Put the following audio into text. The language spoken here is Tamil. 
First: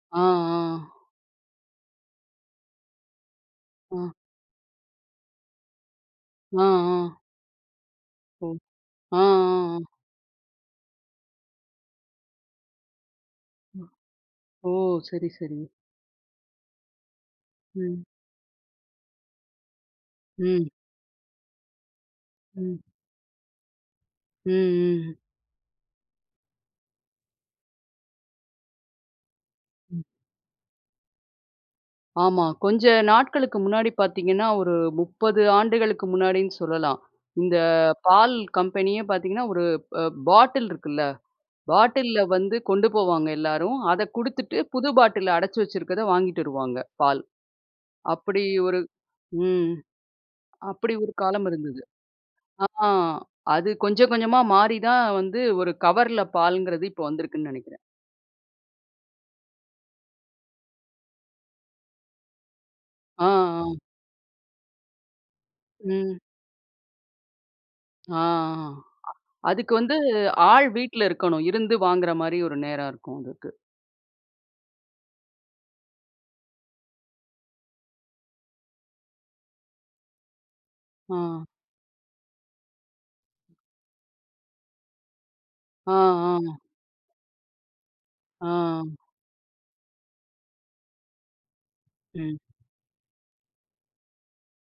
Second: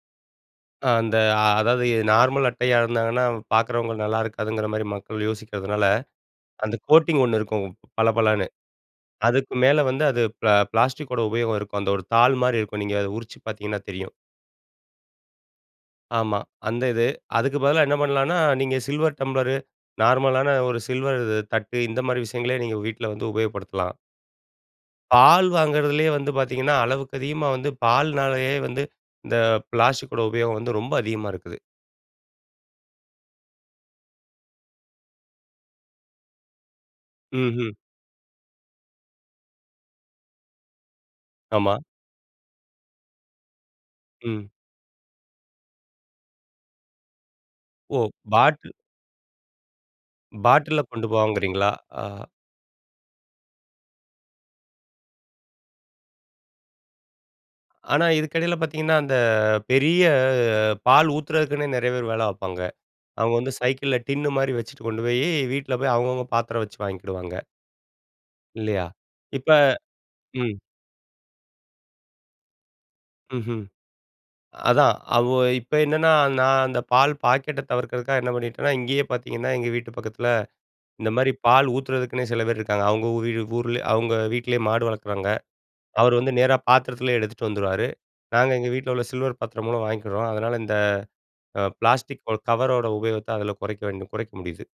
ஆ, அ ஆ. அந்த அதாவது, எ நார்மல் அட்டையா இருந்தாங்கன்னா, அவு பாக்குறவங்களு அ. நல்லா இருக்காதுங்கிற மாரி மக்கள் யோசிக்கிறதுனால, ஆ, அந்த ஆ. கோட்டிங் ஒண்ணு இருக்கும். பள ஒ! பளன்னு. ஆ, அதுக்கு அ, மேலே அ. வந்து அது ப்ள பிளாஸ்டிக்கோட உபயோகம் இருக்கும். அந்த ஒரு தாள் மாரி இருக்கும். நீங்க அதை உரிச்சி பாத்தீங்கன்னா ம். தெரியும். ஓ! சரி, சரி ஆமா. அந்த இது. அதுக்கு பதிலா என்ன ம். பண்ணலான்னா, நீங்க சில்வர் டம்ப்ளரு, நார்மலான ம். ஒரு சில்வர் இது தட்டு, இந்த மாரி விஷயங்களே நீங்க ம். வீட்ல வந்து உபயோகப்படுத்தலாம். ம், ம். பால் வாங்குறதிலயே வந்து பாத்தீங்கன்னா, அளவுக்கு அதிகமா வந்து பால்னாலயே வந்து, இந்த ம். பிளாஸ்டிக்கோட உபயோகம் வந்து ரொம்ப அதிகமா, இருக்குது. ஆமா. கொஞ்சம் நாட்களுக்கு முன்னாடி பாத்தீங்கன்னா, ஒரு 30 ஆண்டுகளுக்கு முன்னாடின்னு சொல்லலாம். இந்த ம்ஹ்ம். பால் கம்பெனியே பாத்தீங்கன்னா, ஒரு அ பாட்டில் இருக்குல்ல, ஆமா. பாட்டில்ல வந்து கொண்டு போவாங்க எல்லாரும். அதை ம். குடுத்துட்டு, புது பாட்டில்ல அடைச்சி வச்சிருக்கதை வாங்கிட்டு வருவாங்க, பால். ஓ! அப்படி பாட்டில். ஒரு ம். பாட்டில்ல அப்படி கொண்டு ஒரு காலம் போவங்குறீங்களா? இருந்தது. அ. ஆ அது கொஞ்சம் கொஞ்சமா மாறி தான் வந்து ஒரு கவர்ல பால்ங்கிறது, இப்போ வந்திருக்குன்னு நெனைக்கிறேன். ஆனா இதுக்கு இடையில பாத்தீங்கன்னா, அந்த பெரிய பால் ஊத்துதறதுக்குன்னே நிறைய பேர் வேலை பாப்பாங்க. ஆ, அவுங்க வந்து ஆ. சைக்கிள்ல் டின்னு மாரி வச்சிட்டு கொண்டு போயி, வீட்ல போய் ம். அவுங்கவுங்க பாத்திரம் வச்சி வாங்கிக்கிடுவாங்க. ஆ, அ. இல்லையா? இப்ப, அதுக்கு வந்து, ம். ஆள் வீட்ல இருக்கணும். இருந்து வாங்குற மாரி ஒரு நேரம் இருக்கும் அதுக்கு. ம்ஹ்ம். அதான் அவு இப்ப என்னன்னா, நான் அந்த பால் பாக்கெட்ட தவிர்க்கிறதுக்காக என்ன பண்ணிட்டேன்னா, இங்கேயே பாத்தீங்கன்னா, எங்க வீட்டு பக்கத்தில, இந்த மாரி ஆ. பால் ஊத்துறதுக்குன்னே சில பேர் இருக்காங்க. அவுங்க ஊதி டு ஊர்லே, அவுங்க வீட்டிலயே மாடு வளக்குறாங்க. ஆ, அவரு வந்து நேரா ஆ. பாத்திரத்திலயே எடுத்துட்டு வந்துருவாரு. ஆ. நாங்க எங்க வீட்ல உள்ள சில்வர் பாத்திரம் மூலம் வாங்கிக்கிறோம். அதனால இந்த அ பிளாஸ்டிக் ஓட ம். கவரோட உபயோகத்த அதில கொறைக்க வேண் குறைக்க முடியுது.